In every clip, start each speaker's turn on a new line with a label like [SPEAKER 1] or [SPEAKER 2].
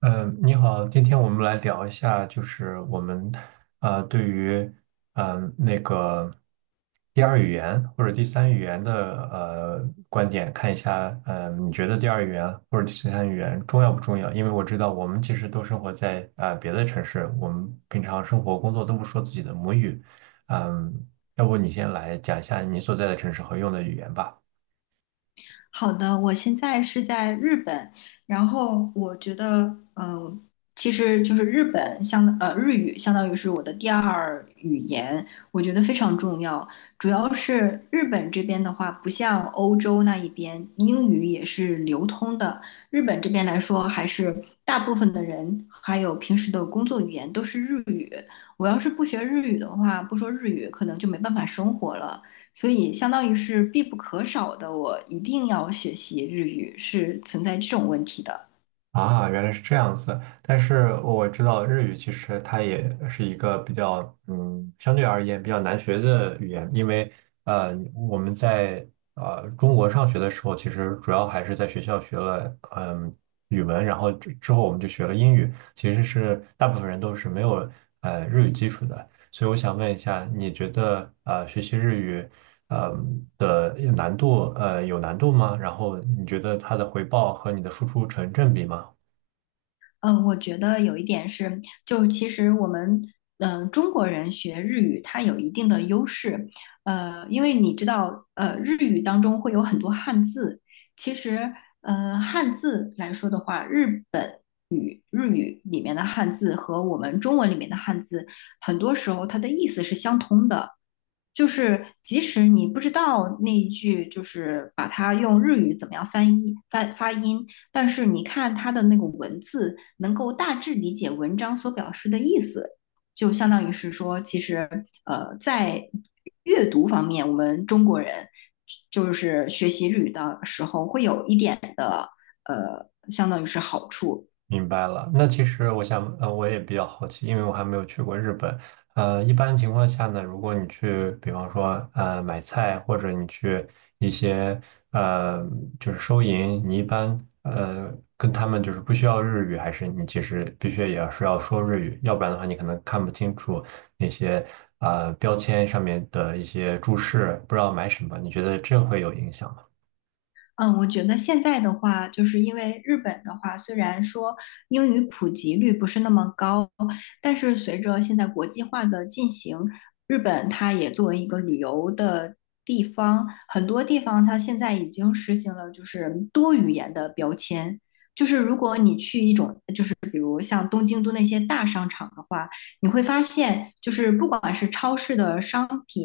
[SPEAKER 1] 嗯，你好，今天我们来聊一下，就是我们对于那个第二语言或者第三语言的观点，看一下，你觉得第二语言或者第三语言重要不重要？因为我知道我们其实都生活在别的城市，我们平常生活工作都不说自己的母语，嗯、要不你先来讲一下你所在的城市和用的语言吧。
[SPEAKER 2] 好的，我现在是在日本，然后我觉得，其实就是日语相当于是我的第二语言，我觉得非常重要。主要是日本这边的话，不像欧洲那一边英语也是流通的，日本这边来说，还是大部分的人还有平时的工作语言都是日语。我要是不学日语的话，不说日语，可能就没办法生活了。所以相当于是必不可少的，我一定要学习日语，是存在这种问题的。
[SPEAKER 1] 啊，原来是这样子。但是我知道日语其实它也是一个比较，相对而言比较难学的语言，因为我们在中国上学的时候，其实主要还是在学校学了语文，然后之后我们就学了英语，其实是大部分人都是没有日语基础的。所以我想问一下，你觉得学习日语呃的难度有难度吗？然后你觉得它的回报和你的付出成正比吗？
[SPEAKER 2] 我觉得有一点是，就其实我们中国人学日语，它有一定的优势，因为你知道，日语当中会有很多汉字，其实。汉字来说的话，日语里面的汉字和我们中文里面的汉字，很多时候它的意思是相通的。就是即使你不知道那一句，就是把它用日语怎么样翻译翻发音，但是你看它的那个文字，能够大致理解文章所表示的意思，就相当于是说，其实,在阅读方面，我们中国人就是学习日语的时候会有一点的相当于是好处。
[SPEAKER 1] 明白了，那其实我想，我也比较好奇，因为我还没有去过日本。一般情况下呢，如果你去，比方说，买菜或者你去一些，呃，就是收银，你一般，跟他们就是不需要日语，还是你其实必须也要是要说日语，要不然的话，你可能看不清楚那些，标签上面的一些注释，不知道买什么，你觉得这会有影响吗？
[SPEAKER 2] 嗯，我觉得现在的话，就是因为日本的话，虽然说英语普及率不是那么高，但是随着现在国际化的进行，日本它也作为一个旅游的地方，很多地方它现在已经实行了就是多语言的标签。就是如果你去一种，就是比如像东京都那些大商场的话，你会发现，就是不管是超市的商品，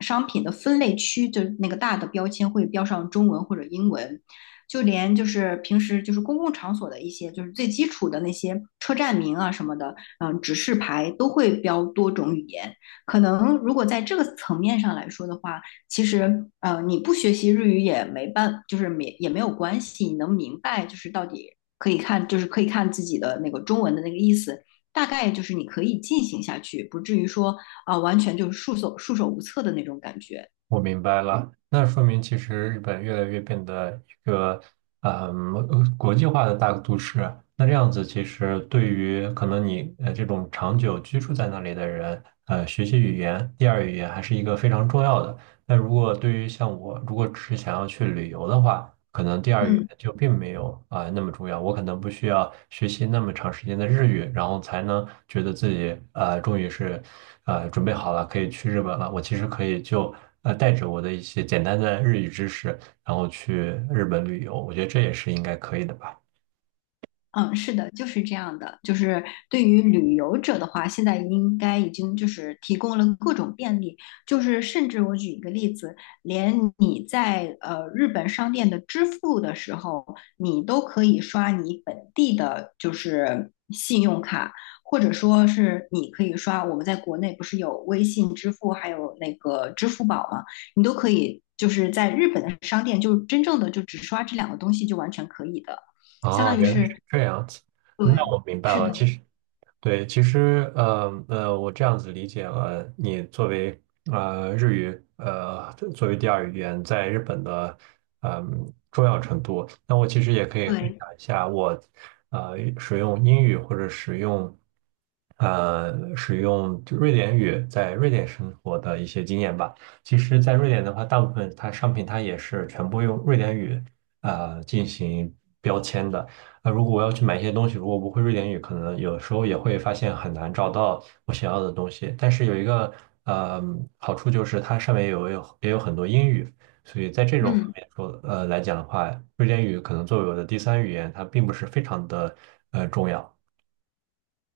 [SPEAKER 2] 商品的分类区，就那个大的标签会标上中文或者英文，就连就是平时就是公共场所的一些就是最基础的那些车站名啊什么的，嗯，指示牌都会标多种语言。可能如果在这个层面上来说的话，其实,你不学习日语也没办，就是没有关系，你能明白就是到底。可以看，就是可以看自己的那个中文的那个意思，大概就是你可以进行下去，不至于说完全就是束手无策的那种感觉。
[SPEAKER 1] 我明白了，那说明其实日本越来越变得一个国际化的大都市。那这样子，其实对于可能你这种长久居住在那里的人，学习语言、第二语言还是一个非常重要的。那如果对于像我，如果只是想要去旅游的话，可能第二语言
[SPEAKER 2] 嗯。
[SPEAKER 1] 就并没有那么重要。我可能不需要学习那么长时间的日语，然后才能觉得自己终于是准备好了，可以去日本了。我其实可以就带着我的一些简单的日语知识，然后去日本旅游。我觉得这也是应该可以的吧。
[SPEAKER 2] 嗯，是的，就是这样的。就是对于旅游者的话，现在应该已经就是提供了各种便利，就是甚至我举一个例子，连你在日本商店的支付的时候，你都可以刷你本地的，就是信用卡，或者说是你可以刷我们在国内不是有微信支付，还有那个支付宝吗？你都可以就是在日本的商店，就真正的就只刷这两个东西就完全可以的。相
[SPEAKER 1] 哦，
[SPEAKER 2] 当于
[SPEAKER 1] 原来是
[SPEAKER 2] 是
[SPEAKER 1] 这样子。那
[SPEAKER 2] 对，
[SPEAKER 1] 我明白
[SPEAKER 2] 是
[SPEAKER 1] 了。
[SPEAKER 2] 的，
[SPEAKER 1] 其实对，其实我这样子理解了，你作为日语作为第二语言在日本的重要程度，那我其实也可以分
[SPEAKER 2] 对，
[SPEAKER 1] 享一下我使用英语或者使用就瑞典语在瑞典生活的一些经验吧。其实，在瑞典的话，大部分它商品它也是全部用瑞典语进行标签的。那如果我要去买一些东西，如果不会瑞典语，可能有时候也会发现很难找到我想要的东西。但是有一个呃好处就是它上面有也有很多英语，所以在这种方
[SPEAKER 2] 嗯，
[SPEAKER 1] 面来讲的话，瑞典语可能作为我的第三语言，它并不是非常的重要。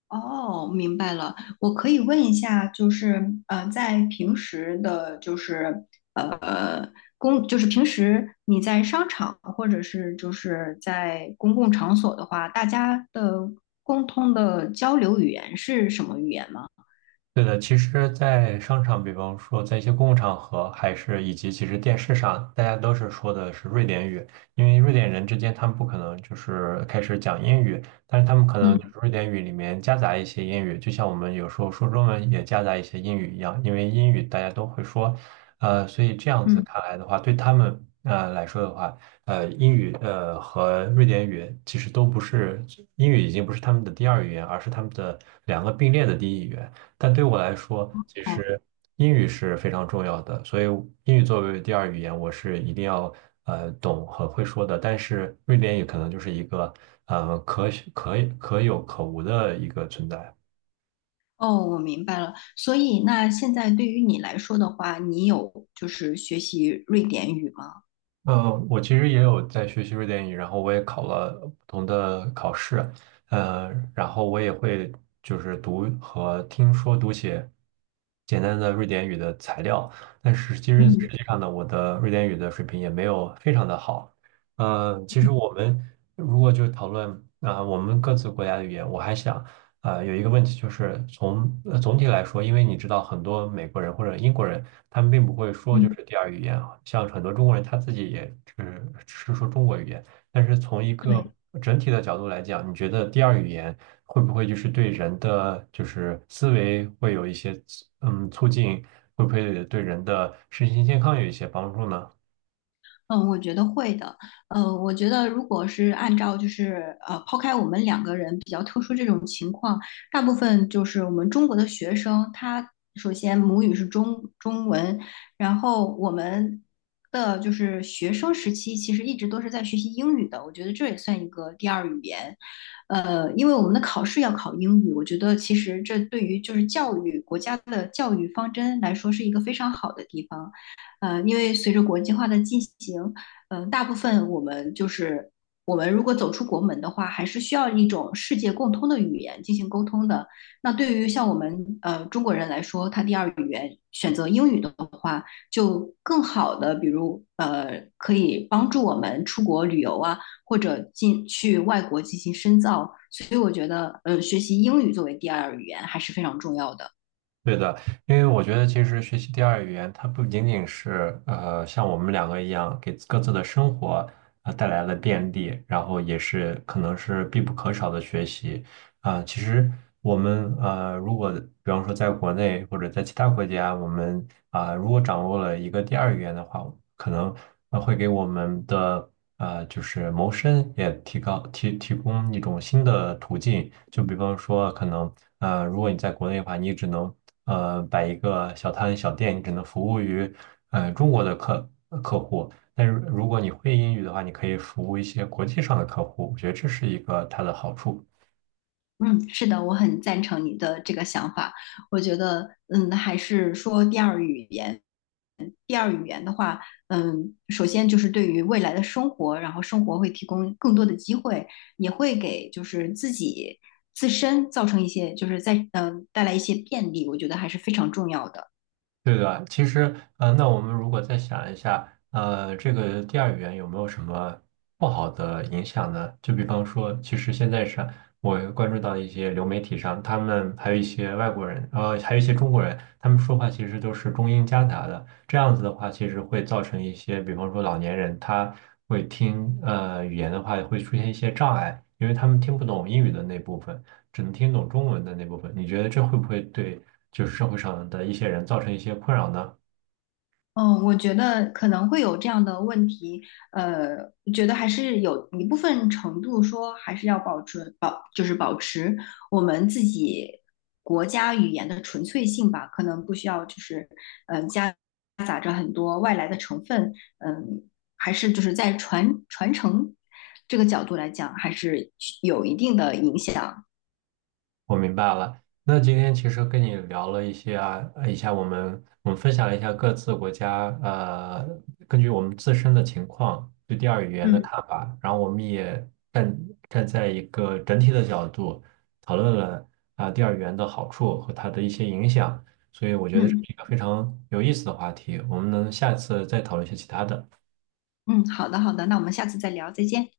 [SPEAKER 2] 哦，明白了。我可以问一下，就是在平时的，就是呃公，就是平时你在商场或者是就是在公共场所的话，大家的共通的交流语言是什么语言吗？
[SPEAKER 1] 对的，其实，在商场，比方说在一些公共场合，还是以及其实电视上，大家都是说的是瑞典语，因为瑞典人之间他们不可能就是开始讲英语，但是他们可能就是
[SPEAKER 2] 嗯
[SPEAKER 1] 瑞典语里面夹杂一些英语，就像我们有时候说中文也夹杂一些英语一样，因为英语大家都会说，所以这样子
[SPEAKER 2] 嗯，
[SPEAKER 1] 看来的话，对他们来说的话，英语和瑞典语其实都不是，英语已经不是他们的第二语言，而是他们的两个并列的第一语言。但对我来说，其
[SPEAKER 2] 哦
[SPEAKER 1] 实英语是非常重要的，所以英语作为第二语言，我是一定要懂和会说的。但是瑞典语可能就是一个呃可可有可无的一个存在。
[SPEAKER 2] 哦，我明白了。所以那现在对于你来说的话，你有就是学习瑞典语吗？
[SPEAKER 1] 我其实也有在学习瑞典语，然后我也考了不同的考试，呃，然后我也会就是读和听说读写简单的瑞典语的材料，但是其实实
[SPEAKER 2] 嗯
[SPEAKER 1] 际上呢，我的瑞典语的水平也没有非常的好。其实我们如果就讨论我们各自国家的语言，我还想有一个问题就是总体来说，因为你知道很多美国人或者英国人。他们并不会说就
[SPEAKER 2] 嗯，
[SPEAKER 1] 是第二语言啊，像很多中国人他自己也只是说中国语言，但是从一个
[SPEAKER 2] 对。
[SPEAKER 1] 整体的角度来讲，你觉得第二语言会不会就是对人的就是思维会有一些促进，会不会对人的身心健康有一些帮助呢？
[SPEAKER 2] 嗯，我觉得会的。我觉得如果是按照就是,抛开我们两个人比较特殊这种情况，大部分就是我们中国的学生，他首先母语是中文，然后我们的就是学生时期其实一直都是在学习英语的，我觉得这也算一个第二语言。因为我们的考试要考英语，我觉得其实这对于就是教育国家的教育方针来说是一个非常好的地方。因为随着国际化的进行，大部分我们就是我们如果走出国门的话，还是需要一种世界共通的语言进行沟通的。那对于像我们中国人来说，他第二语言选择英语的话，就更好的，比如,可以帮助我们出国旅游啊，或者进去外国进行深造。所以我觉得，学习英语作为第二语言还是非常重要的。
[SPEAKER 1] 对的，因为我觉得其实学习第二语言，它不仅仅是像我们两个一样给各自的生活带来了便利，然后也是可能是必不可少的学习。啊，其实我们如果比方说在国内或者在其他国家，我们如果掌握了一个第二语言的话，可能会给我们的就是谋生也提高提提供一种新的途径。就比方说，可能如果你在国内的话，你只能摆一个小摊小店，你只能服务于中国的户。但是如果你会英语的话，你可以服务一些国际上的客户，我觉得这是一个它的好处。
[SPEAKER 2] 嗯，是的，我很赞成你的这个想法。我觉得，嗯，还是说第二语言。第二语言的话，嗯，首先就是对于未来的生活，然后生活会提供更多的机会，也会给就是自己自身造成一些，就是在带来一些便利，我觉得还是非常重要的。
[SPEAKER 1] 对的，其实，那我们如果再想一下，这个第二语言有没有什么不好的影响呢？就比方说，其实现在上我关注到一些流媒体上，他们还有一些外国人，还有一些中国人，他们说话其实都是中英夹杂的。这样子的话，其实会造成一些，比方说老年人他会听语言的话，会出现一些障碍，因为他们听不懂英语的那部分，只能听懂中文的那部分。你觉得这会不会对？就是社会上的一些人造成一些困扰呢？
[SPEAKER 2] 嗯，我觉得可能会有这样的问题，呃，觉得还是有一部分程度说还是要保持保，就是保持我们自己国家语言的纯粹性吧，可能不需要就是夹杂着很多外来的成分，嗯，还是就是在传承这个角度来讲，还是有一定的影响。
[SPEAKER 1] 我明白了。那今天其实跟你聊了一些啊，一下我们分享了一下各自国家，根据我们自身的情况对第二语言的
[SPEAKER 2] 嗯，
[SPEAKER 1] 看法，然后我们也站站在一个整体的角度讨论了第二语言的好处和它的一些影响，所以我觉得这是
[SPEAKER 2] 嗯
[SPEAKER 1] 一个非常有意思的话题，我们能下次再讨论一些其他的。
[SPEAKER 2] 嗯，好的好的，那我们下次再聊，再见。